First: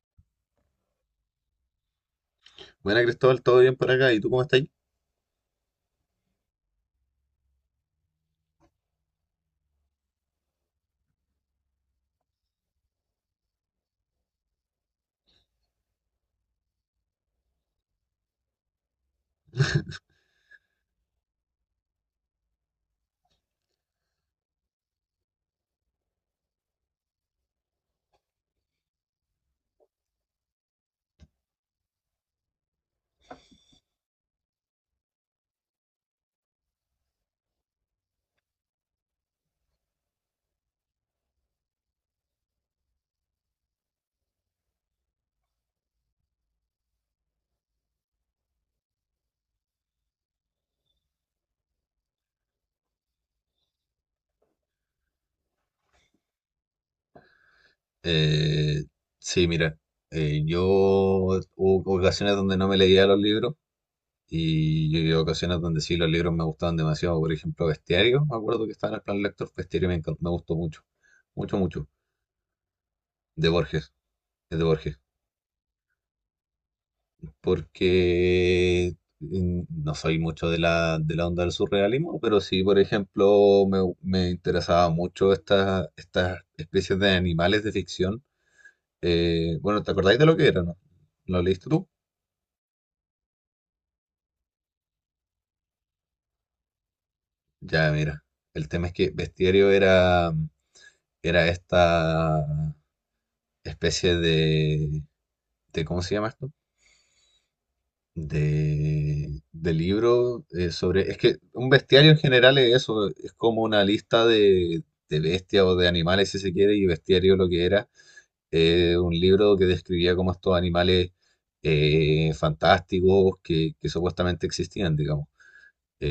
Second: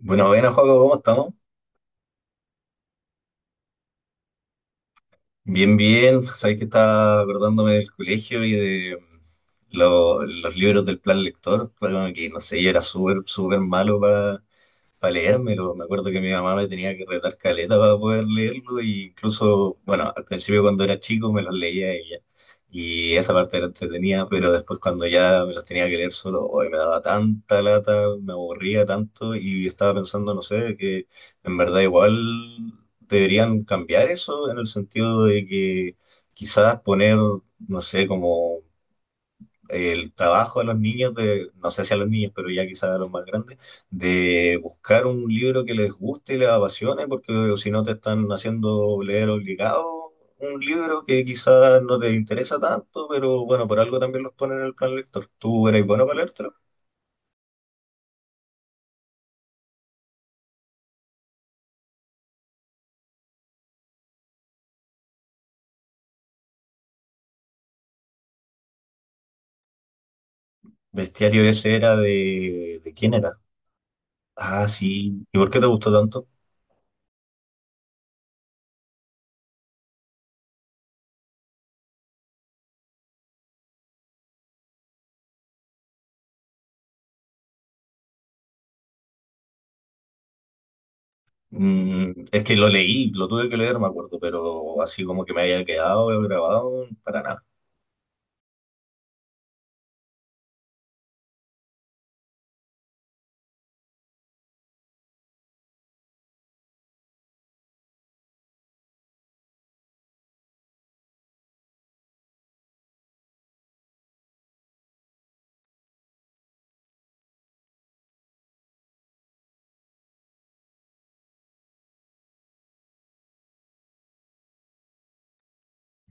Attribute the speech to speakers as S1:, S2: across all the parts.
S1: Bueno, buenas, Joaco, ¿cómo estamos?
S2: Buena Cristóbal, ¿todo bien por acá? ¿Y tú cómo estás?
S1: Bien, bien. Sabéis que estaba acordándome del colegio y de los libros del plan lector. Claro que no sé, yo era súper malo para leérmelo. Me acuerdo que mi mamá me tenía que retar caleta para poder leerlo, y incluso, bueno, al principio cuando era chico me los leía ella. Y esa parte era entretenida, pero después cuando ya me los tenía que leer solo, hoy me daba tanta lata, me aburría tanto y estaba pensando, no sé, que en verdad igual deberían cambiar eso en el sentido de que quizás poner, no sé, como el trabajo de los niños, de, no sé si a los niños, pero ya quizás a los más grandes, de buscar un libro que les guste y les apasione, porque si no te están haciendo leer obligado un libro que quizás no te interesa tanto, pero bueno, por algo también los ponen en el plan lector. ¿Tú eres bueno para leértelo?
S2: Eh, sí, mira, yo hubo ocasiones donde no me leía los libros y yo hubo ocasiones donde sí los libros me gustaban demasiado. Por ejemplo, Bestiario, me acuerdo que estaba en el plan lector, Bestiario me encantó, me gustó mucho,
S1: Bestiario
S2: mucho,
S1: ese
S2: mucho,
S1: era de... ¿De quién era?
S2: de Borges, es de
S1: Ah,
S2: Borges,
S1: sí. ¿Y por qué te gustó tanto?
S2: porque no soy mucho de la onda del surrealismo, pero sí, por ejemplo, me interesaba mucho estas especies de animales de ficción. Bueno, ¿te acordáis de lo que era, no? ¿Lo leíste tú?
S1: Es que lo leí, lo tuve que leer, me acuerdo, pero así como que me haya quedado grabado, para nada.
S2: Ya, mira. El tema es que Bestiario era esta especie de, ¿cómo se llama esto? De libro, sobre... Es que un bestiario en general es eso, es como una lista de bestias o de animales, si se quiere, y Bestiario lo que era, un libro que describía como estos animales fantásticos que supuestamente existían, digamos.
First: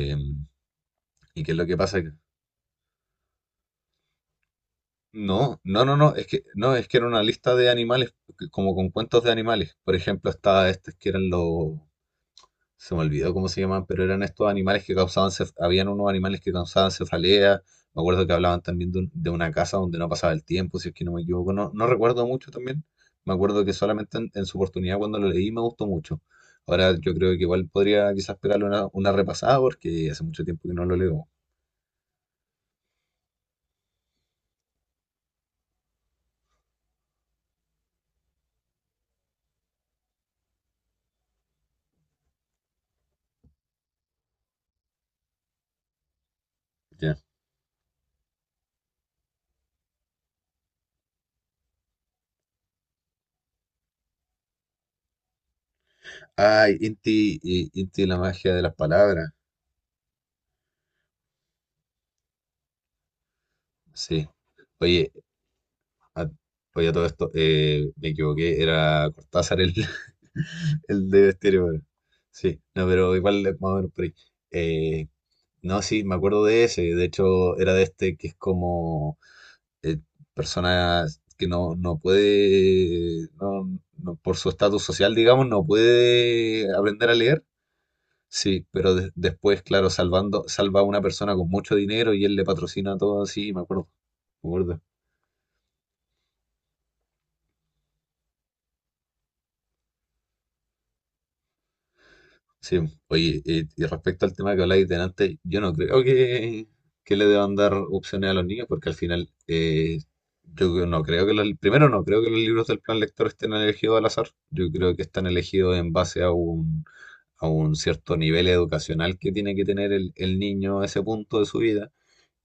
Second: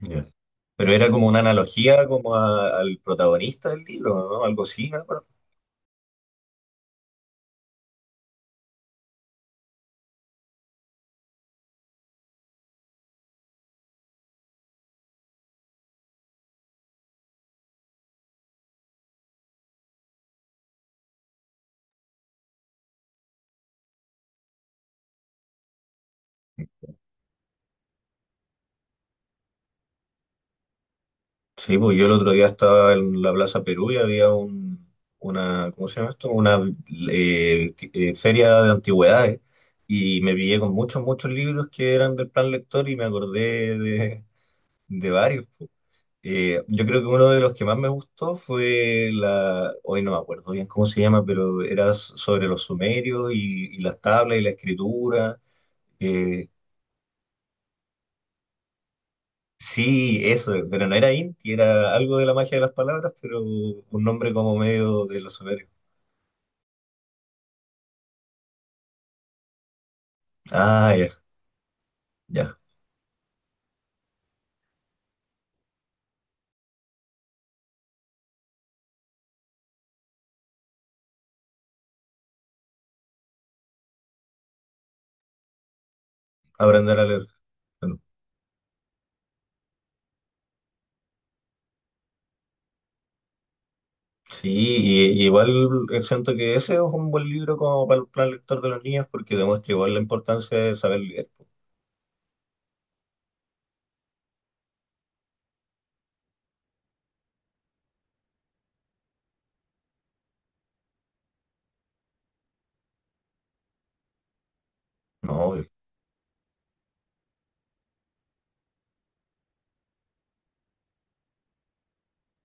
S1: Ya. Pero era como una
S2: ¿Y qué es lo que pasa?
S1: analogía como al protagonista del libro, ¿no? Algo así, me acuerdo.
S2: No, no, no, no, es que, no, es que era una lista de animales, como con cuentos de animales. Por ejemplo, estaba estos que eran los, se me olvidó cómo se llamaban, pero eran estos animales que causaban, habían unos animales que causaban cefalea. Me acuerdo que hablaban también de, de una casa donde no pasaba el tiempo, si es que no me equivoco. No, no recuerdo mucho también. Me acuerdo que solamente en su oportunidad cuando lo leí me gustó mucho. Ahora yo creo que igual podría quizás pegarle una repasada porque hace mucho tiempo que no lo leo.
S1: Sí, pues yo el otro día estaba en la Plaza Perú y había una, ¿cómo se llama esto? Una feria de antigüedades y me pillé con muchos libros que eran del plan lector y me acordé de varios. Pues. Yo creo que
S2: Ya.
S1: uno de los que más me gustó fue la, hoy no me acuerdo bien cómo se llama, pero era sobre los sumerios y las tablas y la escritura. Eh,
S2: Ay, Inti, Inti y la magia de las palabras.
S1: Sí, eso, pero no era Inti, era algo de la magia de las palabras, pero un
S2: Sí.
S1: nombre como medio
S2: Oye,
S1: de los sumerios.
S2: a, oye, a todo esto, me equivoqué, era Cortázar el,
S1: Ah, ya,
S2: el de Estéreo. Bueno.
S1: ya,
S2: Sí, no, pero igual es más o menos por ahí. Eh, no, sí, me acuerdo de ese. De hecho, era de este que es como eh, personas que no puede, por su estatus social, digamos, no puede
S1: aprender a
S2: aprender a
S1: leer.
S2: leer.
S1: Bueno,
S2: Sí, pero después, claro, salva a una persona con mucho dinero y él le patrocina todo así, me acuerdo.
S1: sí,
S2: Me acuerdo.
S1: y igual siento que ese es un buen libro como para el plan lector de los niños porque demuestra igual la importancia de saber leer.
S2: Sí, oye, y respecto al tema que habláis de antes, yo no creo que le deban dar opciones a los niños, porque al final, yo no creo que los, primero no creo que los libros del plan lector estén elegidos al azar, yo creo que están
S1: No, obvio.
S2: elegidos en base a a un cierto nivel educacional que tiene que tener el niño a ese punto de su vida.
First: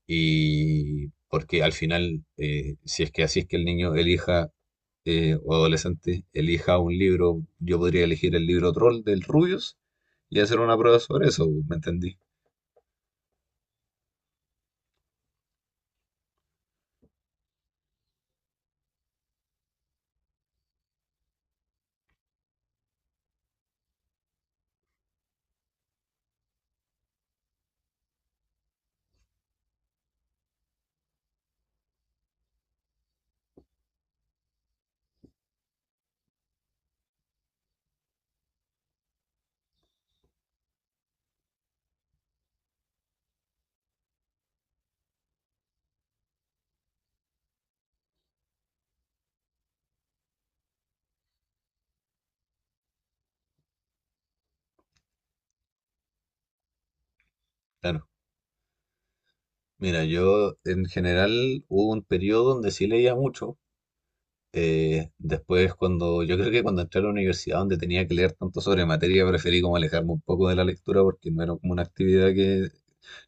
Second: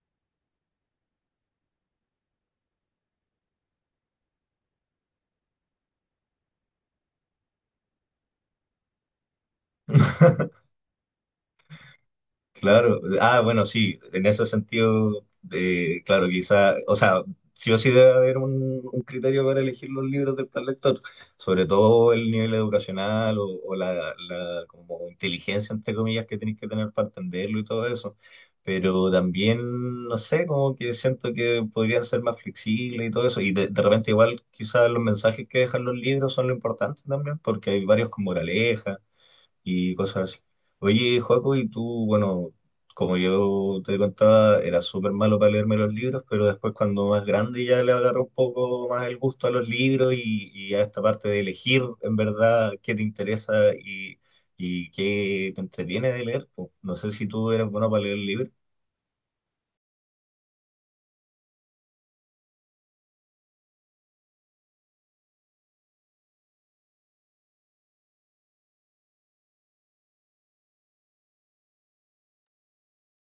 S2: Y porque al final, si es que así es que el niño elija, o adolescente, elija un libro, yo podría elegir el libro Troll del Rubius y hacer una prueba sobre eso, ¿me entendí?
S1: Claro, ah, bueno, sí, en ese sentido, claro, quizá, o sea, sí o sí debe haber un criterio para elegir los libros del plan lector, sobre todo el nivel educacional o la como inteligencia, entre comillas, que tenéis que tener para entenderlo y todo eso, pero también, no sé, como que siento que podrían ser más flexibles y todo eso, y de repente igual quizás los mensajes que dejan los libros son lo importante también, porque hay varios con moraleja y cosas así. Oye, Joaco, y tú, bueno, como yo te contaba, era súper malo para leerme los libros, pero después cuando más grande ya le agarró un poco más el gusto a los libros y a esta parte de elegir en verdad qué te interesa y qué te entretiene de leer. Po. No sé si tú eras bueno para
S2: Claro.
S1: leer libros.
S2: Mira, yo en general hubo un periodo donde sí leía mucho. Yo creo que cuando entré a la universidad donde tenía que leer tanto sobre materia, preferí como alejarme un poco de la lectura porque no era como una actividad que...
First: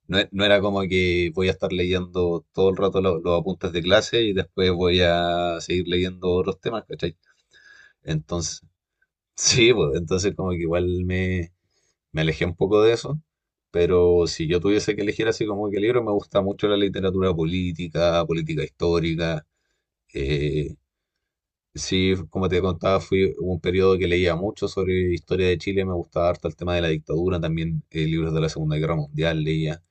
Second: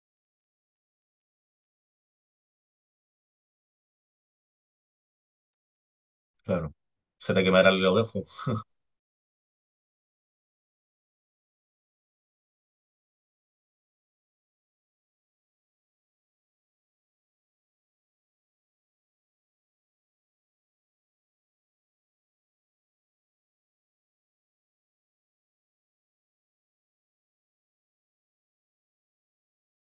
S2: No, no era como que voy a estar leyendo todo el rato los apuntes de clase y después voy a seguir leyendo otros
S1: Claro.
S2: temas, ¿cachai?
S1: Se te quemarán los ojos.
S2: Entonces, sí, pues entonces como que igual me alejé un poco de eso, pero si yo tuviese que elegir así como que libro, me gusta mucho la literatura política, política histórica. eh, sí, como te contaba, fui hubo un periodo que leía mucho sobre historia de Chile, me gustaba harto el tema de la dictadura, también libros de la Segunda Guerra Mundial leía.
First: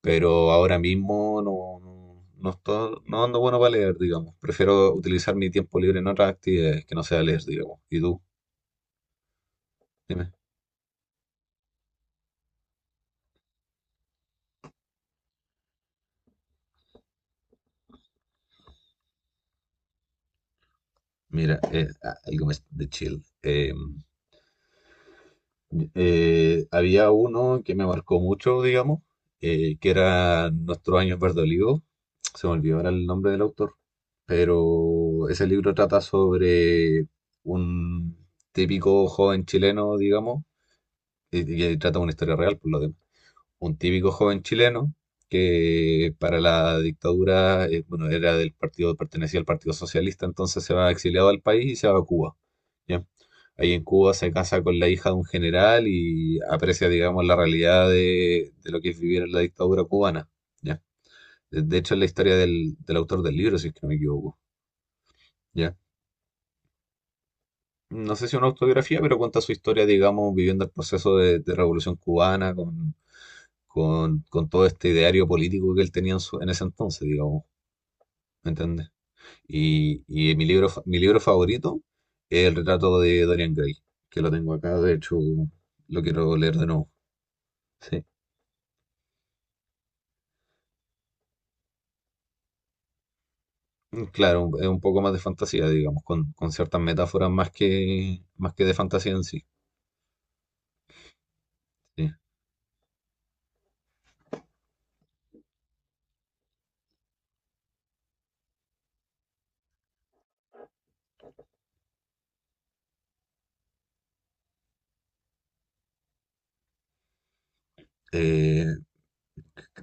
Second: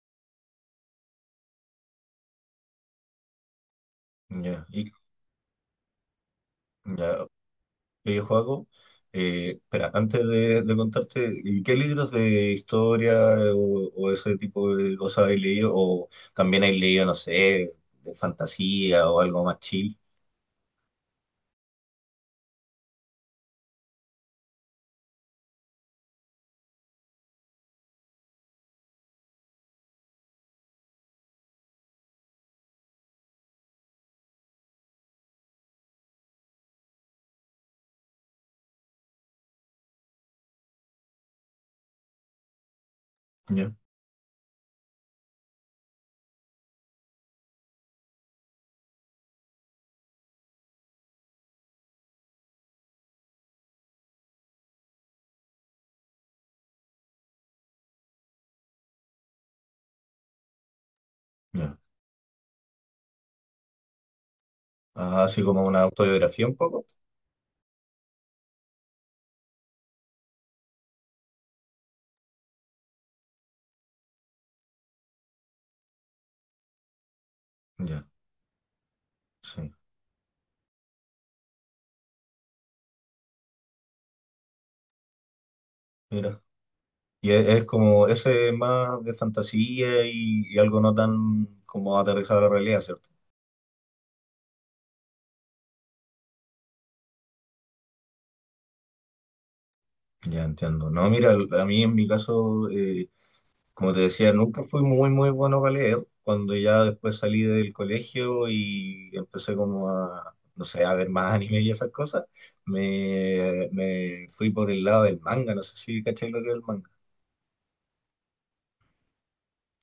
S2: Pero ahora mismo no, no, no ando bueno para leer, digamos.
S1: Ya. Y,
S2: Prefiero utilizar mi tiempo libre en otras actividades que no sea
S1: ya.
S2: leer, digamos. ¿Y tú?
S1: Videojuego. Espera, antes
S2: Dime.
S1: de contarte, ¿qué libros de historia o ese tipo de cosas has leído? ¿O también has leído, no sé, de fantasía o algo más chill?
S2: Mira, algo más de chill. Había uno que me marcó mucho, digamos, que era Nuestros años verde. Se me olvidó ahora el nombre del autor, pero ese libro trata sobre un típico joven chileno, digamos, y trata una historia real, por lo demás
S1: Ya,
S2: un típico joven chileno que para la dictadura, bueno, era del partido, pertenecía al Partido Socialista, entonces se va exiliado al país y se va a Cuba, ¿ya? Ahí en Cuba se casa con la hija de un general y aprecia, digamos, la realidad de lo que es vivir en la dictadura cubana, ¿ya?
S1: ya.
S2: De hecho, es la historia del, del autor del libro, si es que no me equivoco,
S1: Ah, así como
S2: ¿ya?
S1: una autobiografía un poco.
S2: No sé si es una autobiografía, pero cuenta su historia, digamos, viviendo el proceso de revolución cubana con todo este ideario político que él tenía en, en ese entonces, digamos,
S1: Ya,
S2: ¿me entiendes?
S1: sí.
S2: Y mi libro, mi libro favorito es El retrato de Dorian Gray, que lo tengo acá, de hecho lo quiero
S1: Mira.
S2: leer de nuevo.
S1: Y es
S2: Sí.
S1: como ese más de fantasía y algo no tan como aterrizado a la realidad, ¿cierto?
S2: Claro, es un poco más de fantasía, digamos, con ciertas metáforas más que de fantasía en sí.
S1: Ya entiendo. No, mira, a mí en mi
S2: Sí.
S1: caso... Como te decía, nunca fui muy bueno para leer. Cuando ya después salí del colegio y empecé como a, no sé, a ver más anime y esas cosas, me fui por el lado del manga. No sé si caché lo que es el manga.
S2: Eh,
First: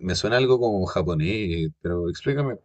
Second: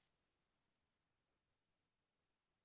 S2: me suena algo como japonés, pero explícame.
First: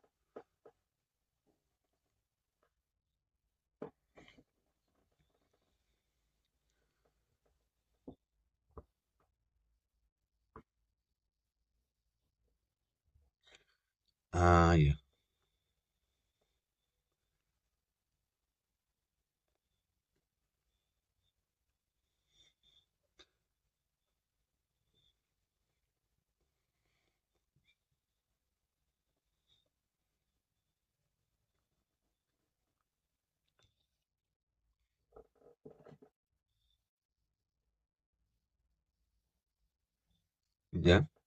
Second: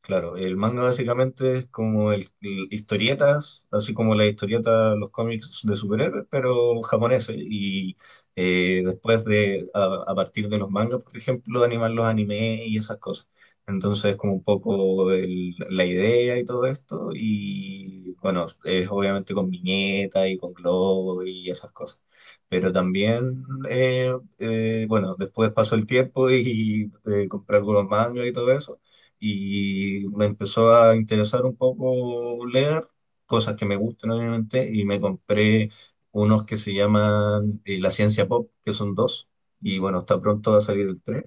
S1: Claro, el manga básicamente es como el, historietas, así como las historietas, los cómics de superhéroes, pero japoneses. Y después de, a partir de los mangas, por ejemplo, animar los animes y esas cosas. Entonces es como un
S2: Ah, ya,
S1: poco la idea y todo esto. Y bueno, es obviamente con viñetas y con globos y esas cosas. Pero también, bueno, después pasó el tiempo y, compré algunos mangas y todo eso y me empezó a interesar un poco leer cosas que me gustan obviamente y me compré unos que se llaman La Ciencia Pop, que son dos, y bueno, está pronto a salir el
S2: ya,
S1: tres,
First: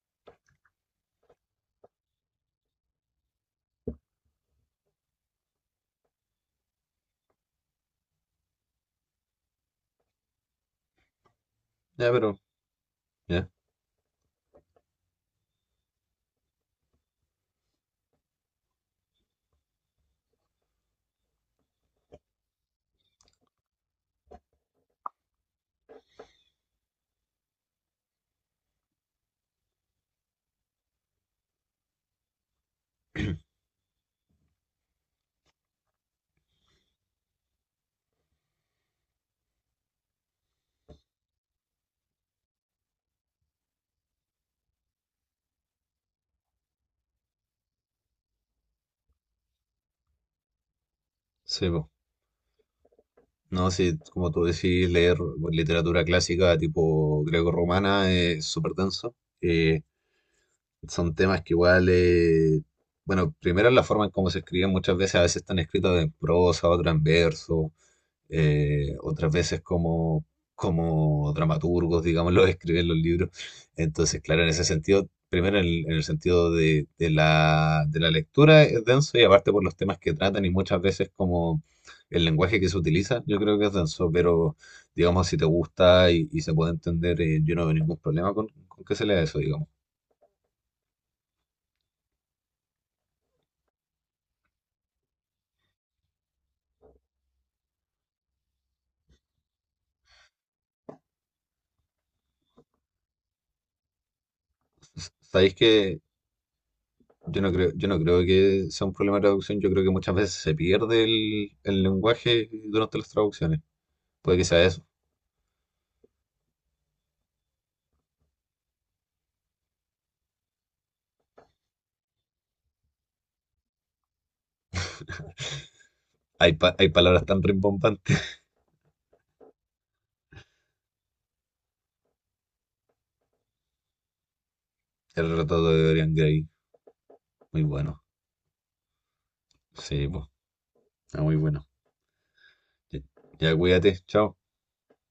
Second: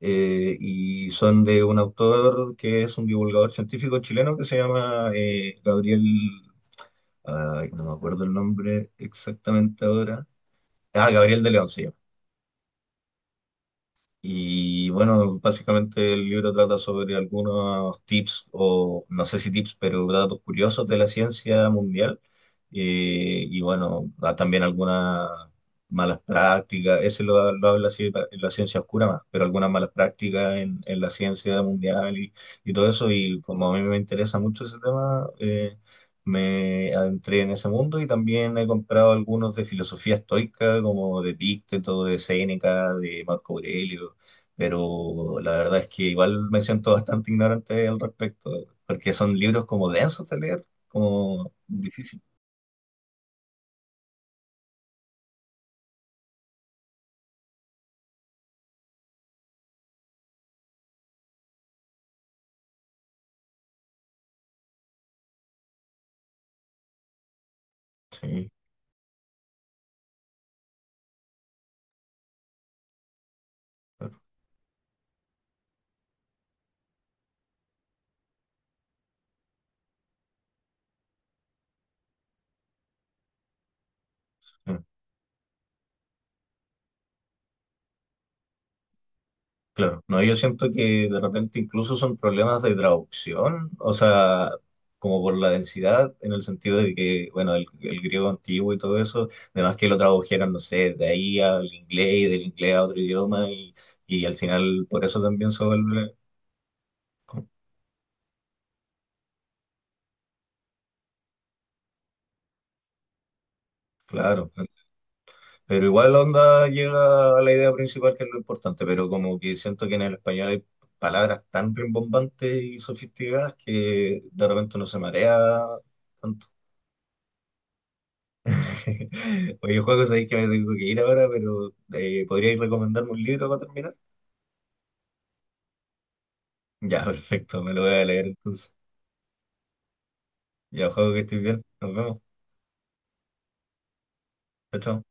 S1: y son de un autor que es un divulgador científico chileno que se llama Gabriel, ay, no me acuerdo el nombre exactamente ahora, ah, Gabriel de León se llama.
S2: ya, pero, ya,
S1: Y bueno, básicamente el libro trata sobre algunos tips, o no sé si tips, pero datos curiosos de la ciencia mundial. Y bueno, da también algunas malas prácticas, ese lo habla así en la ciencia oscura más, pero algunas malas prácticas en la ciencia mundial y todo eso. Y como a mí me interesa mucho ese tema, me adentré en ese mundo y también he comprado algunos de filosofía estoica, como de Epicteto, de Séneca, de Marco Aurelio pero la verdad es que igual me siento bastante ignorante al respecto, porque son libros como densos de leer, como
S2: sí, po.
S1: difícil.
S2: No, sí, como tú decís, leer literatura clásica tipo greco-romana es súper denso. Eh, son temas que igual, bueno, primero la forma en cómo se escriben muchas veces, a veces están escritos en prosa, otras en verso,
S1: Sí,
S2: eh, otras veces como, como dramaturgos, digamos, los escriben los libros.
S1: claro.
S2: Entonces, claro, en ese sentido, primero en el sentido de, de la lectura es denso y aparte por los temas que tratan y muchas veces como el lenguaje que se utiliza, yo creo que es denso, pero
S1: Sí,
S2: digamos, si te gusta y se puede entender, yo no veo ningún problema con que se lea eso, digamos.
S1: claro. No, yo siento que de repente incluso son problemas de traducción, o sea, como por la densidad, en el sentido de que, bueno, el griego antiguo y todo eso, además que lo tradujeron, no sé, de ahí al inglés y del inglés a otro idioma y al final por eso también
S2: Sabéis
S1: se
S2: que
S1: vuelve,
S2: yo no creo que sea un problema de traducción, yo creo que muchas veces se pierde el lenguaje durante las traducciones. Puede que
S1: claro,
S2: sea eso.
S1: pero igual onda llega a la idea principal que es lo importante, pero como que siento que en el español hay palabras tan rimbombantes y sofisticadas que de repente uno se marea tanto.
S2: Hay palabras tan rimbombantes.
S1: Oye, juego, sabéis que me tengo que ir ahora, pero ¿podríais recomendarme un libro para terminar?
S2: El retrato de Dorian Gray.
S1: Ya,
S2: Muy
S1: perfecto, me lo voy
S2: bueno.
S1: a leer entonces.
S2: Sí, pues.
S1: Ya, juego, que
S2: Está muy
S1: estés bien.
S2: bueno.
S1: Nos vemos.
S2: Ya, ya, cuídate. Chao.
S1: Chao. Chao.